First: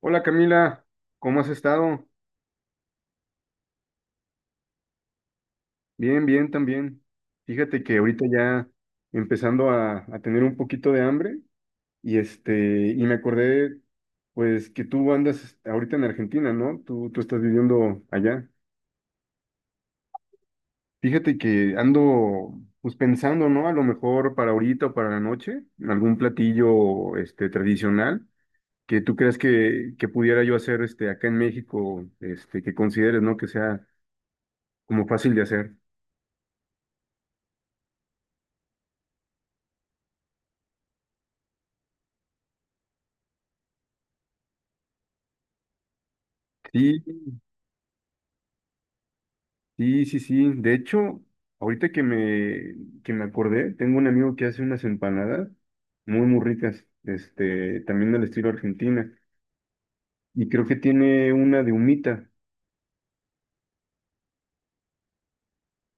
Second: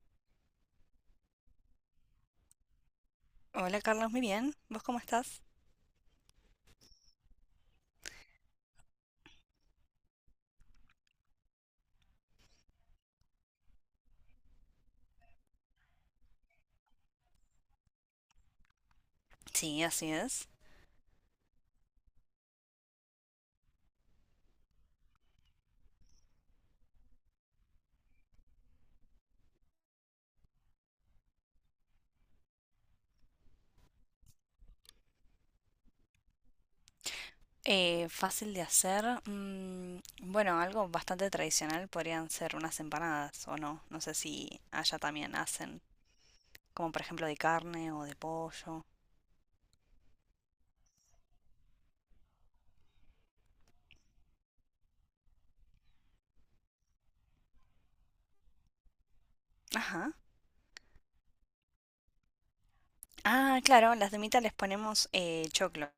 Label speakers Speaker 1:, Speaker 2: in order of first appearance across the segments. Speaker 1: Hola Camila, ¿cómo has estado?
Speaker 2: Hola Carlos, muy bien. ¿Vos cómo estás?
Speaker 1: Bien, bien también. Fíjate que ahorita ya empezando a tener un poquito de hambre y y me acordé pues que tú andas ahorita en Argentina, ¿no? Tú estás viviendo allá.
Speaker 2: Sí, así es.
Speaker 1: Fíjate que ando pues pensando, ¿no? A lo mejor para ahorita o para la noche, algún platillo este tradicional que tú creas que pudiera yo hacer este acá en México, que consideres, ¿no? Que sea como fácil de hacer.
Speaker 2: Fácil de hacer. Mm, bueno, algo bastante tradicional podrían ser unas empanadas o no. No sé si allá también hacen, como
Speaker 1: Sí,
Speaker 2: por ejemplo de carne o de pollo.
Speaker 1: sí, sí, sí. De hecho, ahorita que me, que me acordé, tengo un amigo que hace unas empanadas muy, muy ricas, también del estilo argentina.
Speaker 2: Ajá.
Speaker 1: Y creo que tiene una de humita.
Speaker 2: Ah, claro, las de mita les ponemos choclo.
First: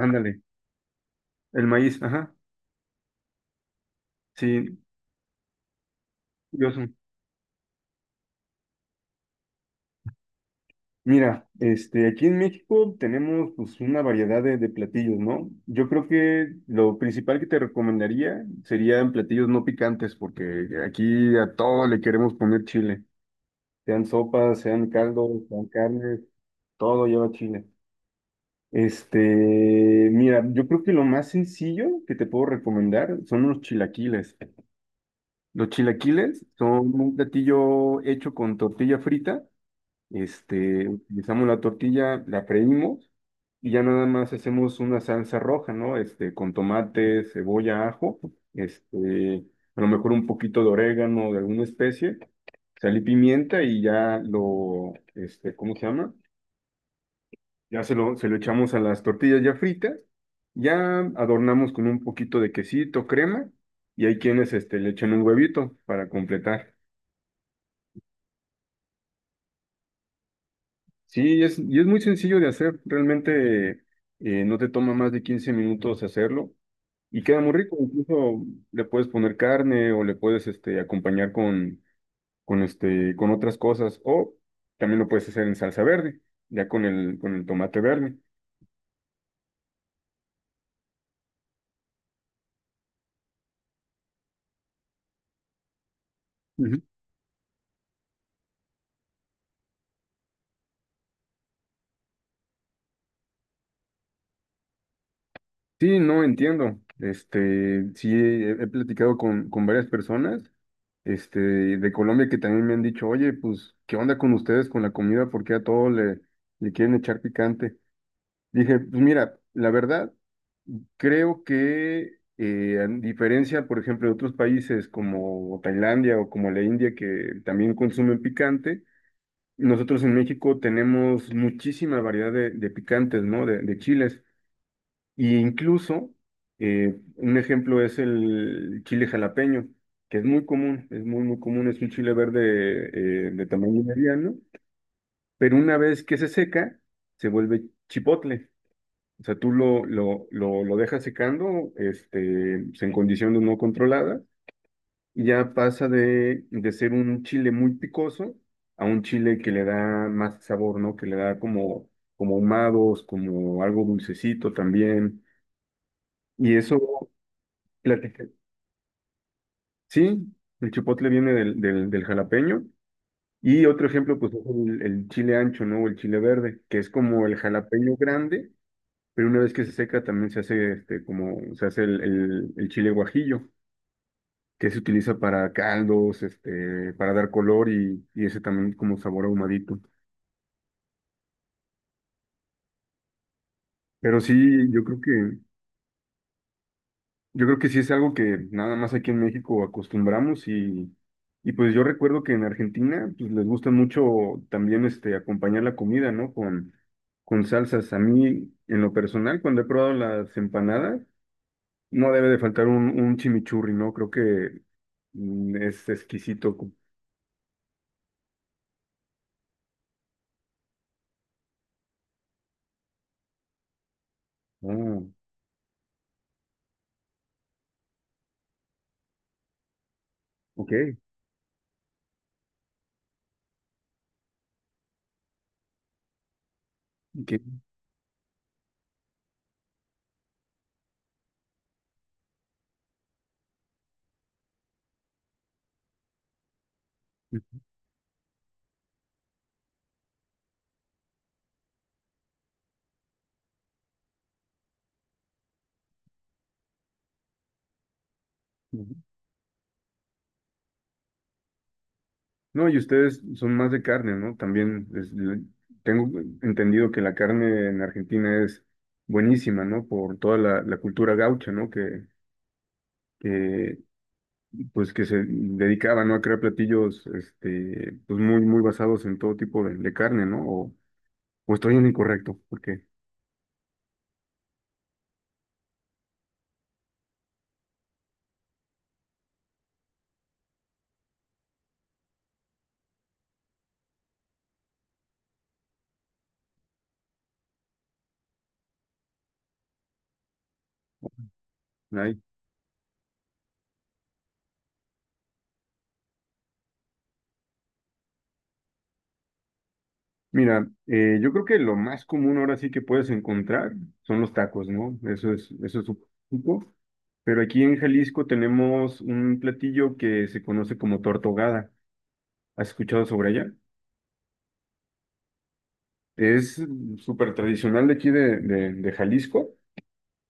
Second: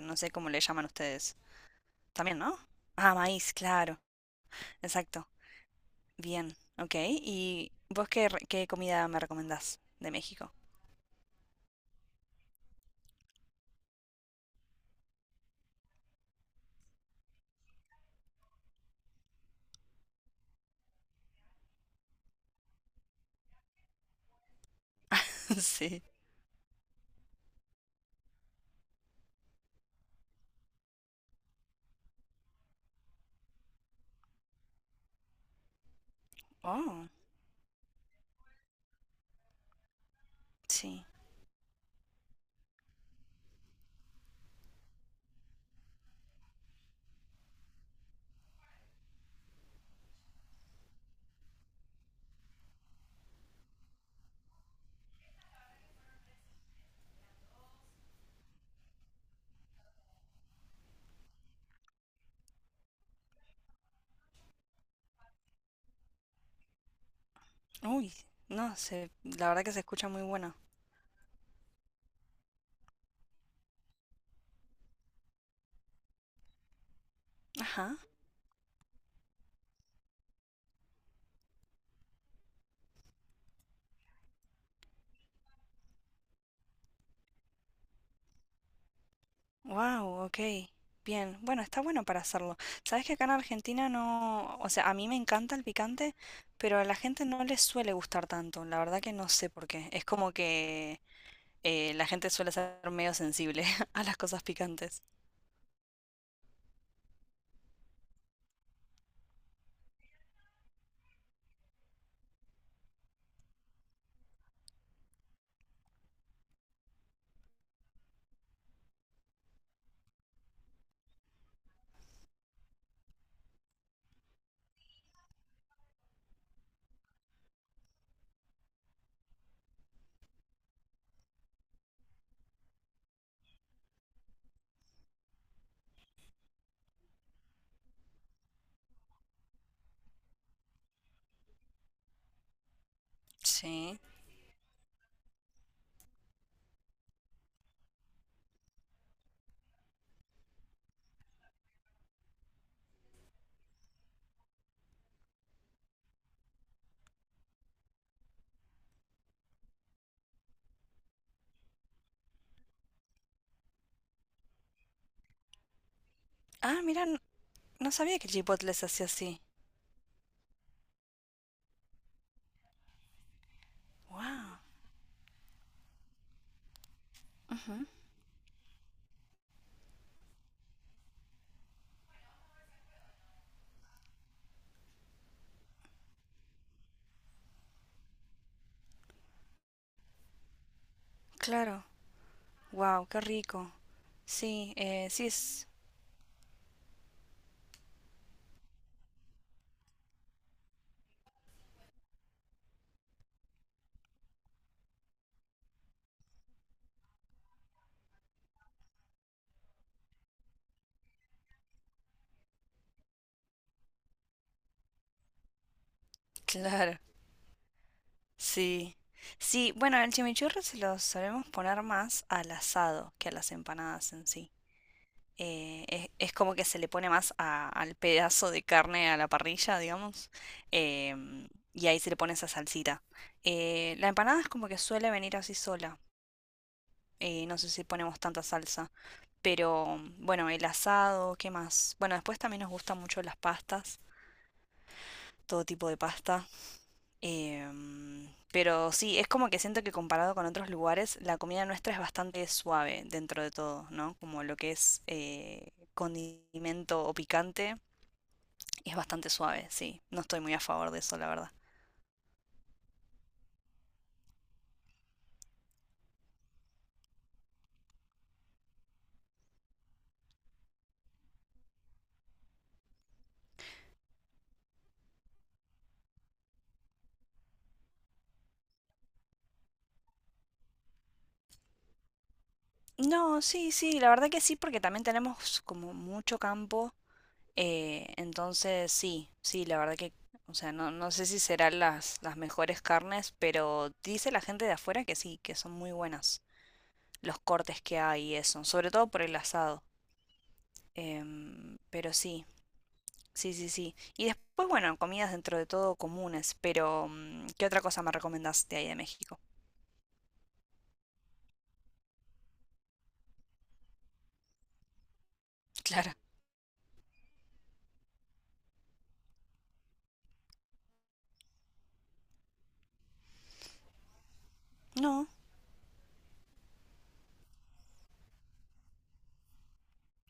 Speaker 2: No sé cómo le llaman ustedes.
Speaker 1: el maíz, ajá.
Speaker 2: También, ¿no? Ah, maíz, claro.
Speaker 1: Sí,
Speaker 2: Exacto. Bien.
Speaker 1: curioso.
Speaker 2: Ok. ¿Y vos qué, qué comida me recomendás de México?
Speaker 1: Mira, aquí en México tenemos pues una variedad de platillos, ¿no? Yo creo que lo principal que te recomendaría serían platillos no picantes, porque aquí a todo le queremos poner chile. Sean sopas, sean caldos, sean
Speaker 2: Sí.
Speaker 1: carnes, todo lleva chile. Este, mira, yo creo que lo más sencillo que te puedo recomendar son los chilaquiles. Los chilaquiles son
Speaker 2: Oh,
Speaker 1: un platillo hecho con tortilla frita.
Speaker 2: sí.
Speaker 1: Utilizamos la tortilla, la freímos y ya nada más hacemos una salsa roja, ¿no? Con tomate, cebolla, ajo, este, a lo mejor un poquito de orégano, de alguna especie, sal y pimienta y ya ¿cómo se llama? Ya se lo echamos a las tortillas ya fritas, ya adornamos con un poquito de quesito, crema, y hay quienes, le echan un huevito para completar.
Speaker 2: Uy, no, se, la verdad que se escucha muy buena.
Speaker 1: Sí, y es muy sencillo de hacer, realmente no te toma más de 15 minutos hacerlo. Y queda muy rico,
Speaker 2: Ajá.
Speaker 1: incluso le puedes poner carne o le puedes acompañar con, con otras cosas. O también lo puedes hacer en salsa verde, ya con el tomate verde.
Speaker 2: Wow, ok. Bien. Bueno, está bueno para hacerlo. Sabes que acá en Argentina no, o sea, a mí me encanta el picante, pero
Speaker 1: Ujú.
Speaker 2: a la gente no le suele gustar tanto. La verdad que no sé por qué. Es como que la gente suele ser medio sensible a las cosas picantes.
Speaker 1: Sí, no entiendo. Sí, he platicado con varias personas, este, de Colombia que también me han dicho, oye, pues, ¿qué onda con ustedes con la comida? Porque a todo le quieren echar picante. Dije, pues mira, la verdad, creo que a diferencia, por ejemplo, de otros países como Tailandia o como la India, que también consumen picante, nosotros en México tenemos muchísima variedad de picantes, ¿no? De chiles. Y incluso, un ejemplo es el chile jalapeño, que es muy común, es muy, muy común, es un chile verde de tamaño
Speaker 2: Sí.
Speaker 1: mediano, pero una vez que se seca, se vuelve chipotle. O sea, tú lo dejas secando, pues, en condiciones no controladas, y ya pasa de ser un chile muy picoso a un chile que le da más sabor, ¿no? Que le da como, como ahumados, como algo dulcecito también. Y
Speaker 2: Ah, mira,
Speaker 1: eso,
Speaker 2: no sabía que el Chipotle se hacía así.
Speaker 1: sí, el chipotle viene del jalapeño. Y otro ejemplo, pues, es
Speaker 2: Wow.
Speaker 1: el chile ancho, ¿no? O el chile verde, que es como el jalapeño grande, pero una vez que se seca también se hace se hace el chile guajillo, que se utiliza para caldos, para dar color y ese también como sabor ahumadito.
Speaker 2: Claro. Wow, qué rico.
Speaker 1: Pero sí,
Speaker 2: Sí,
Speaker 1: yo creo
Speaker 2: sí
Speaker 1: que
Speaker 2: es.
Speaker 1: yo creo que sí es algo que nada más aquí en México acostumbramos y pues yo recuerdo que en Argentina pues les gusta mucho también este acompañar la comida, ¿no? Con salsas. A mí, en lo personal, cuando he probado las empanadas, no debe de faltar un chimichurri, ¿no? Creo que es exquisito.
Speaker 2: Claro. Sí. Sí, bueno, el chimichurri se lo solemos poner más al asado que a las empanadas en sí.
Speaker 1: Ah,
Speaker 2: Es como que se le pone más al pedazo de carne a la parrilla, digamos,
Speaker 1: ok,
Speaker 2: em, y ahí se le pone esa salsita. La empanada es como que suele venir así sola. Eh, no sé si ponemos tanta salsa, pero bueno, el asado, ¿qué más? Bueno, después también nos gustan mucho las pastas, todo tipo de pasta. Em, pero sí, es como que siento que comparado con otros lugares, la comida nuestra es bastante suave dentro de todo, ¿no? Como lo que es condimento o picante es
Speaker 1: ok.
Speaker 2: bastante suave, sí. No estoy muy a favor de eso, la verdad.
Speaker 1: No, y ustedes son más de carne, ¿no? Tengo entendido que la carne en Argentina es buenísima, ¿no? Por toda la, la cultura gaucha, ¿no? Que, pues que se dedicaba, ¿no? A crear platillos, pues muy, muy basados en todo tipo de carne, ¿no? O estoy en lo incorrecto, porque
Speaker 2: No, sí, sí, la verdad que sí, porque también tenemos como mucho campo. Entonces, sí, sí, la verdad que, o sea, no, no sé si serán las mejores carnes, pero dice la gente de afuera que sí, que son muy buenas los cortes que hay y eso, sobre todo por el asado. Em, pero
Speaker 1: hay.
Speaker 2: sí, sí, sí, sí. Y después, bueno, comidas dentro de todo comunes, pero mm, ¿qué otra cosa me recomendás de ahí de México?
Speaker 1: Mira, yo creo que lo más común ahora sí que puedes encontrar son los tacos, ¿no? Eso es un
Speaker 2: Claro.
Speaker 1: poco. Pero aquí en Jalisco tenemos un platillo que se conoce como tortogada. ¿Has escuchado sobre ella?
Speaker 2: No,
Speaker 1: Es súper tradicional de aquí de Jalisco.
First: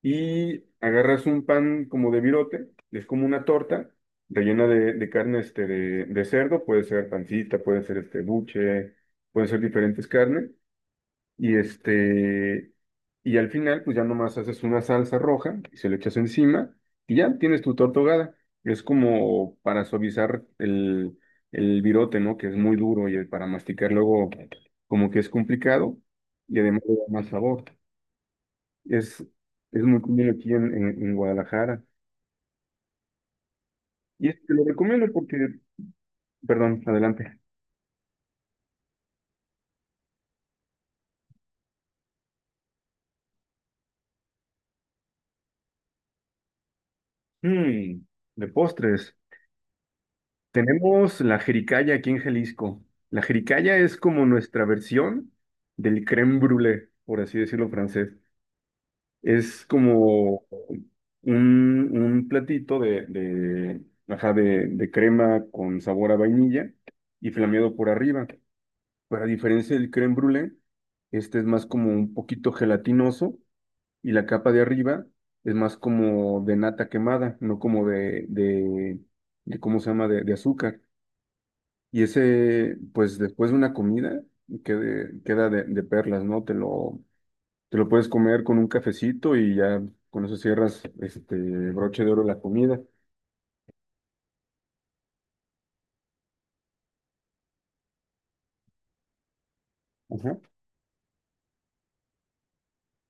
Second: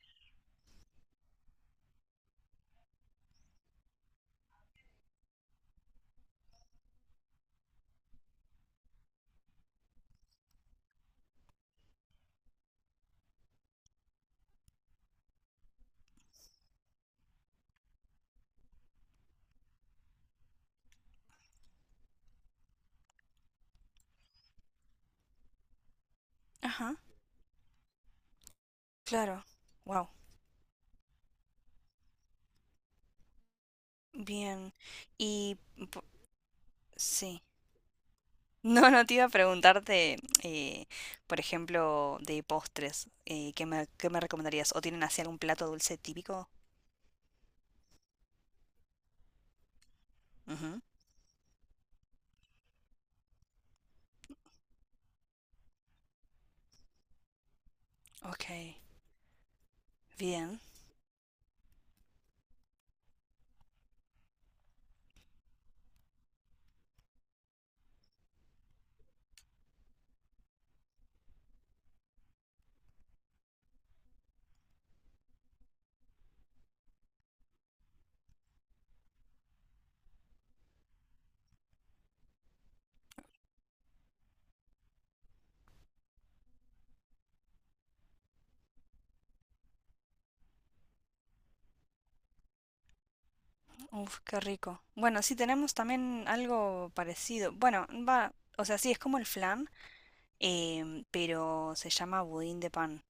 Speaker 1: Y agarras un pan como de virote, es como una torta rellena de carne de cerdo, puede ser pancita, puede ser este buche, pueden ser diferentes carnes. Y este, y al final, pues ya nomás haces una salsa roja y se lo echas encima y ya tienes tu torta ahogada. Es como para suavizar el virote, ¿no? Que es muy duro y para masticar luego como que es complicado y además le
Speaker 2: ajá,
Speaker 1: da más sabor. Es,
Speaker 2: claro.
Speaker 1: es muy
Speaker 2: Wow,
Speaker 1: común aquí en Guadalajara. Y te lo
Speaker 2: bien.
Speaker 1: recomiendo porque,
Speaker 2: Y po-
Speaker 1: perdón, adelante.
Speaker 2: sí. No, no te iba a preguntarte, eh, por ejemplo, de postres, qué me recomendarías? ¿O tienen así algún plato dulce típico?
Speaker 1: Mm, de postres.
Speaker 2: Ujú.
Speaker 1: Tenemos la jericaya aquí en Jalisco. La jericaya es como nuestra versión del crème brûlée, por así decirlo francés.
Speaker 2: Ok,
Speaker 1: Es como
Speaker 2: bien.
Speaker 1: un platito ajá, de crema con sabor a vainilla y flameado por arriba. Pero a diferencia del crème brûlée, este es más como un poquito gelatinoso y la capa de arriba es más como de nata quemada, no como de ¿cómo se llama?, de azúcar. Y ese, pues después de una comida, queda de perlas, ¿no? Te lo puedes comer con un cafecito y ya con eso cierras este broche de oro la comida.
Speaker 2: Uf, qué rico. Bueno, sí tenemos también algo parecido. Bueno, va, o sea, sí, es como el flan,
Speaker 1: Ajá,
Speaker 2: em, pero se llama budín de pan,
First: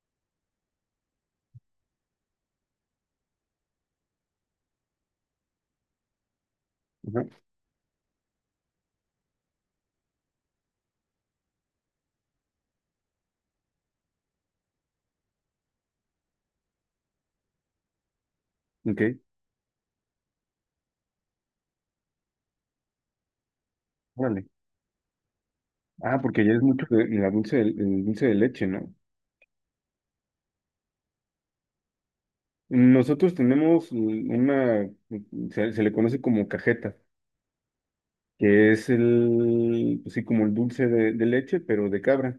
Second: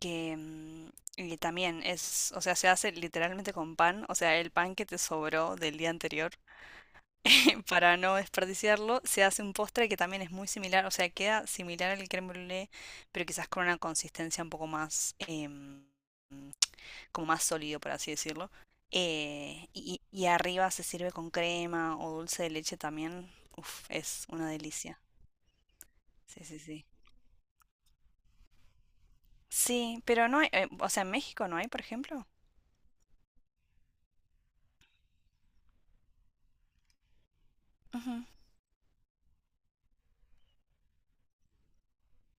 Speaker 2: que mm, y también es, o sea, se hace literalmente con pan, o sea, el pan que te sobró del día anterior,
Speaker 1: ajá.
Speaker 2: para no desperdiciarlo, se hace un postre que también es muy similar, o sea, queda similar al crème brûlée, pero quizás con una consistencia un poco más, em, como más sólido, por así decirlo.
Speaker 1: Ok,
Speaker 2: Y, y arriba se sirve con crema o dulce de leche también. Uf, es
Speaker 1: órale.
Speaker 2: una delicia.
Speaker 1: Ah, porque
Speaker 2: Sí,
Speaker 1: ya
Speaker 2: sí,
Speaker 1: es
Speaker 2: sí.
Speaker 1: mucho el dulce de leche, ¿no?
Speaker 2: Sí, pero no hay, o sea, en México no hay, por ejemplo.
Speaker 1: Nosotros tenemos se, se le conoce como cajeta,
Speaker 2: Ujú.
Speaker 1: que es el, pues sí, como el dulce de leche, pero de cabra.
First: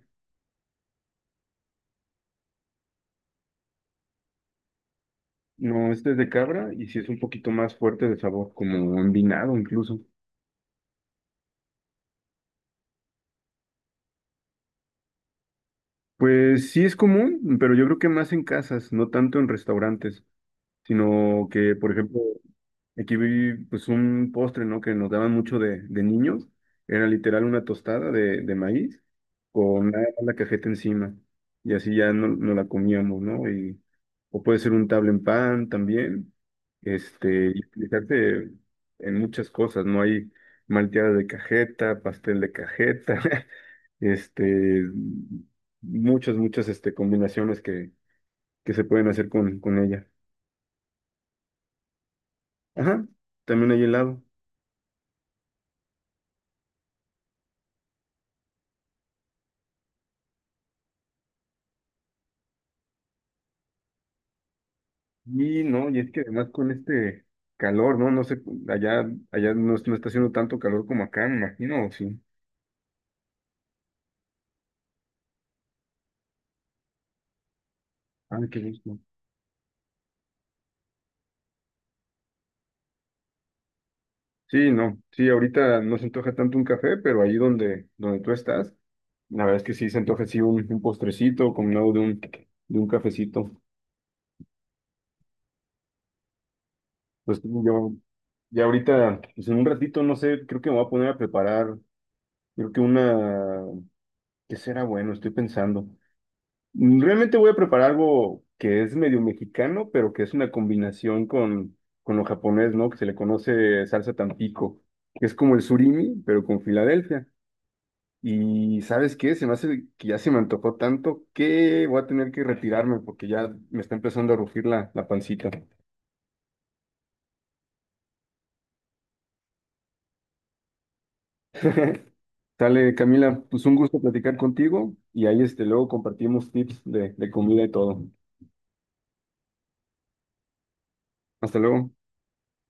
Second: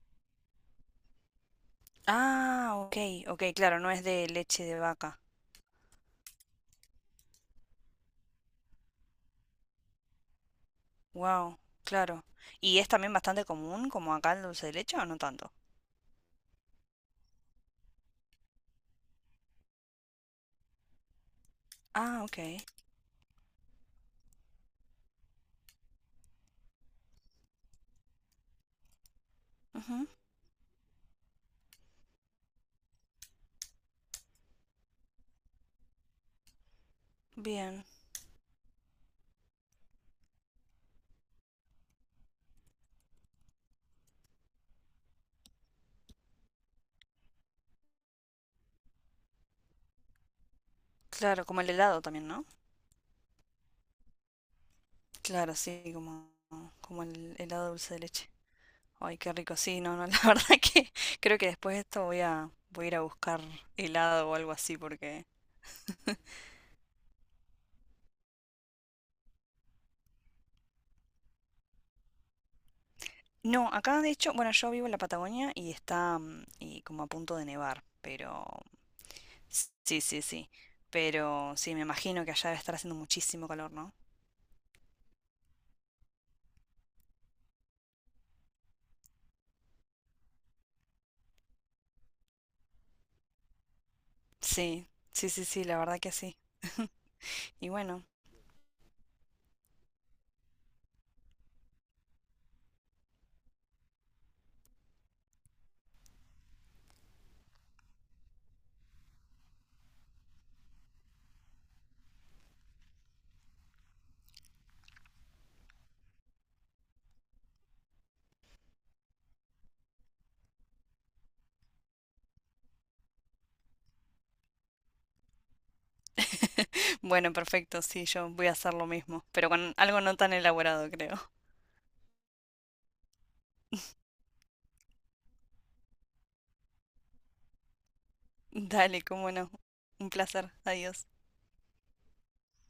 Speaker 2: Ah, ok, ok, claro, no es de leche de vaca.
Speaker 1: No, este es de cabra y sí es un poquito más fuerte de sabor, como envinado incluso.
Speaker 2: Wow, claro. ¿Y es también bastante común como acá el dulce de leche o no tanto?
Speaker 1: Pues sí es común, pero yo creo que más en casas, no tanto en restaurantes, sino que, por ejemplo,
Speaker 2: Ah, ok.
Speaker 1: aquí vi pues un postre, ¿no? Que nos daban mucho de niños. Era literal una tostada de maíz con nada
Speaker 2: Ujú.
Speaker 1: más la cajeta encima. Y así ya no, no la comíamos, ¿no? Y, o puede ser un tabla en pan también. Y
Speaker 2: Bien.
Speaker 1: utilizarse en muchas cosas, ¿no? Hay malteadas de cajeta, pastel de cajeta, este, muchas, muchas combinaciones que se pueden hacer con ella.
Speaker 2: Claro, como el helado también, ¿no?
Speaker 1: Ajá, también hay helado.
Speaker 2: Claro, sí, como, como el helado dulce de leche. Ay, qué rico. Sí, no, no, la verdad que creo que después de esto voy a, voy a ir a buscar helado o algo así porque...
Speaker 1: Y no, y es que además con este calor, ¿no? No sé, allá, allá no, no está haciendo tanto calor como acá, me imagino, ¿o sí?
Speaker 2: No, acá de hecho, bueno, yo vivo en la Patagonia y está mm, y como a punto de nevar,
Speaker 1: Ah,
Speaker 2: pero...
Speaker 1: qué gusto.
Speaker 2: Sí, sí, sí. Pero sí, me imagino que allá debe estar haciendo muchísimo calor, ¿no?
Speaker 1: Sí, no, sí, ahorita no se antoja tanto un café, pero ahí donde, donde tú estás, la verdad es que sí se antoja así un postrecito combinado de un cafecito.
Speaker 2: Sí, sí, sí, sí, la verdad que sí.
Speaker 1: Pues
Speaker 2: Y
Speaker 1: yo,
Speaker 2: bueno,
Speaker 1: ya ahorita, pues en un ratito, no sé, creo que me voy a poner a preparar, creo que una, ¿qué será bueno? Estoy pensando. Realmente voy a preparar algo que es medio mexicano, pero que es una combinación con lo japonés, ¿no? Que se le conoce salsa Tampico, que es como el surimi, pero con Filadelfia. Y ¿sabes qué? Se me hace que ya se me antojó tanto que voy a tener que retirarme porque ya me está empezando a rugir la, la pancita.
Speaker 2: bueno, perfecto, sí, yo voy a hacer lo mismo, pero con algo no tan elaborado, creo.
Speaker 1: Sale, Camila, pues un gusto platicar contigo y ahí luego compartimos tips de comida y todo.
Speaker 2: Dale, cómo no. Un placer. Adiós.
Speaker 1: Hasta luego.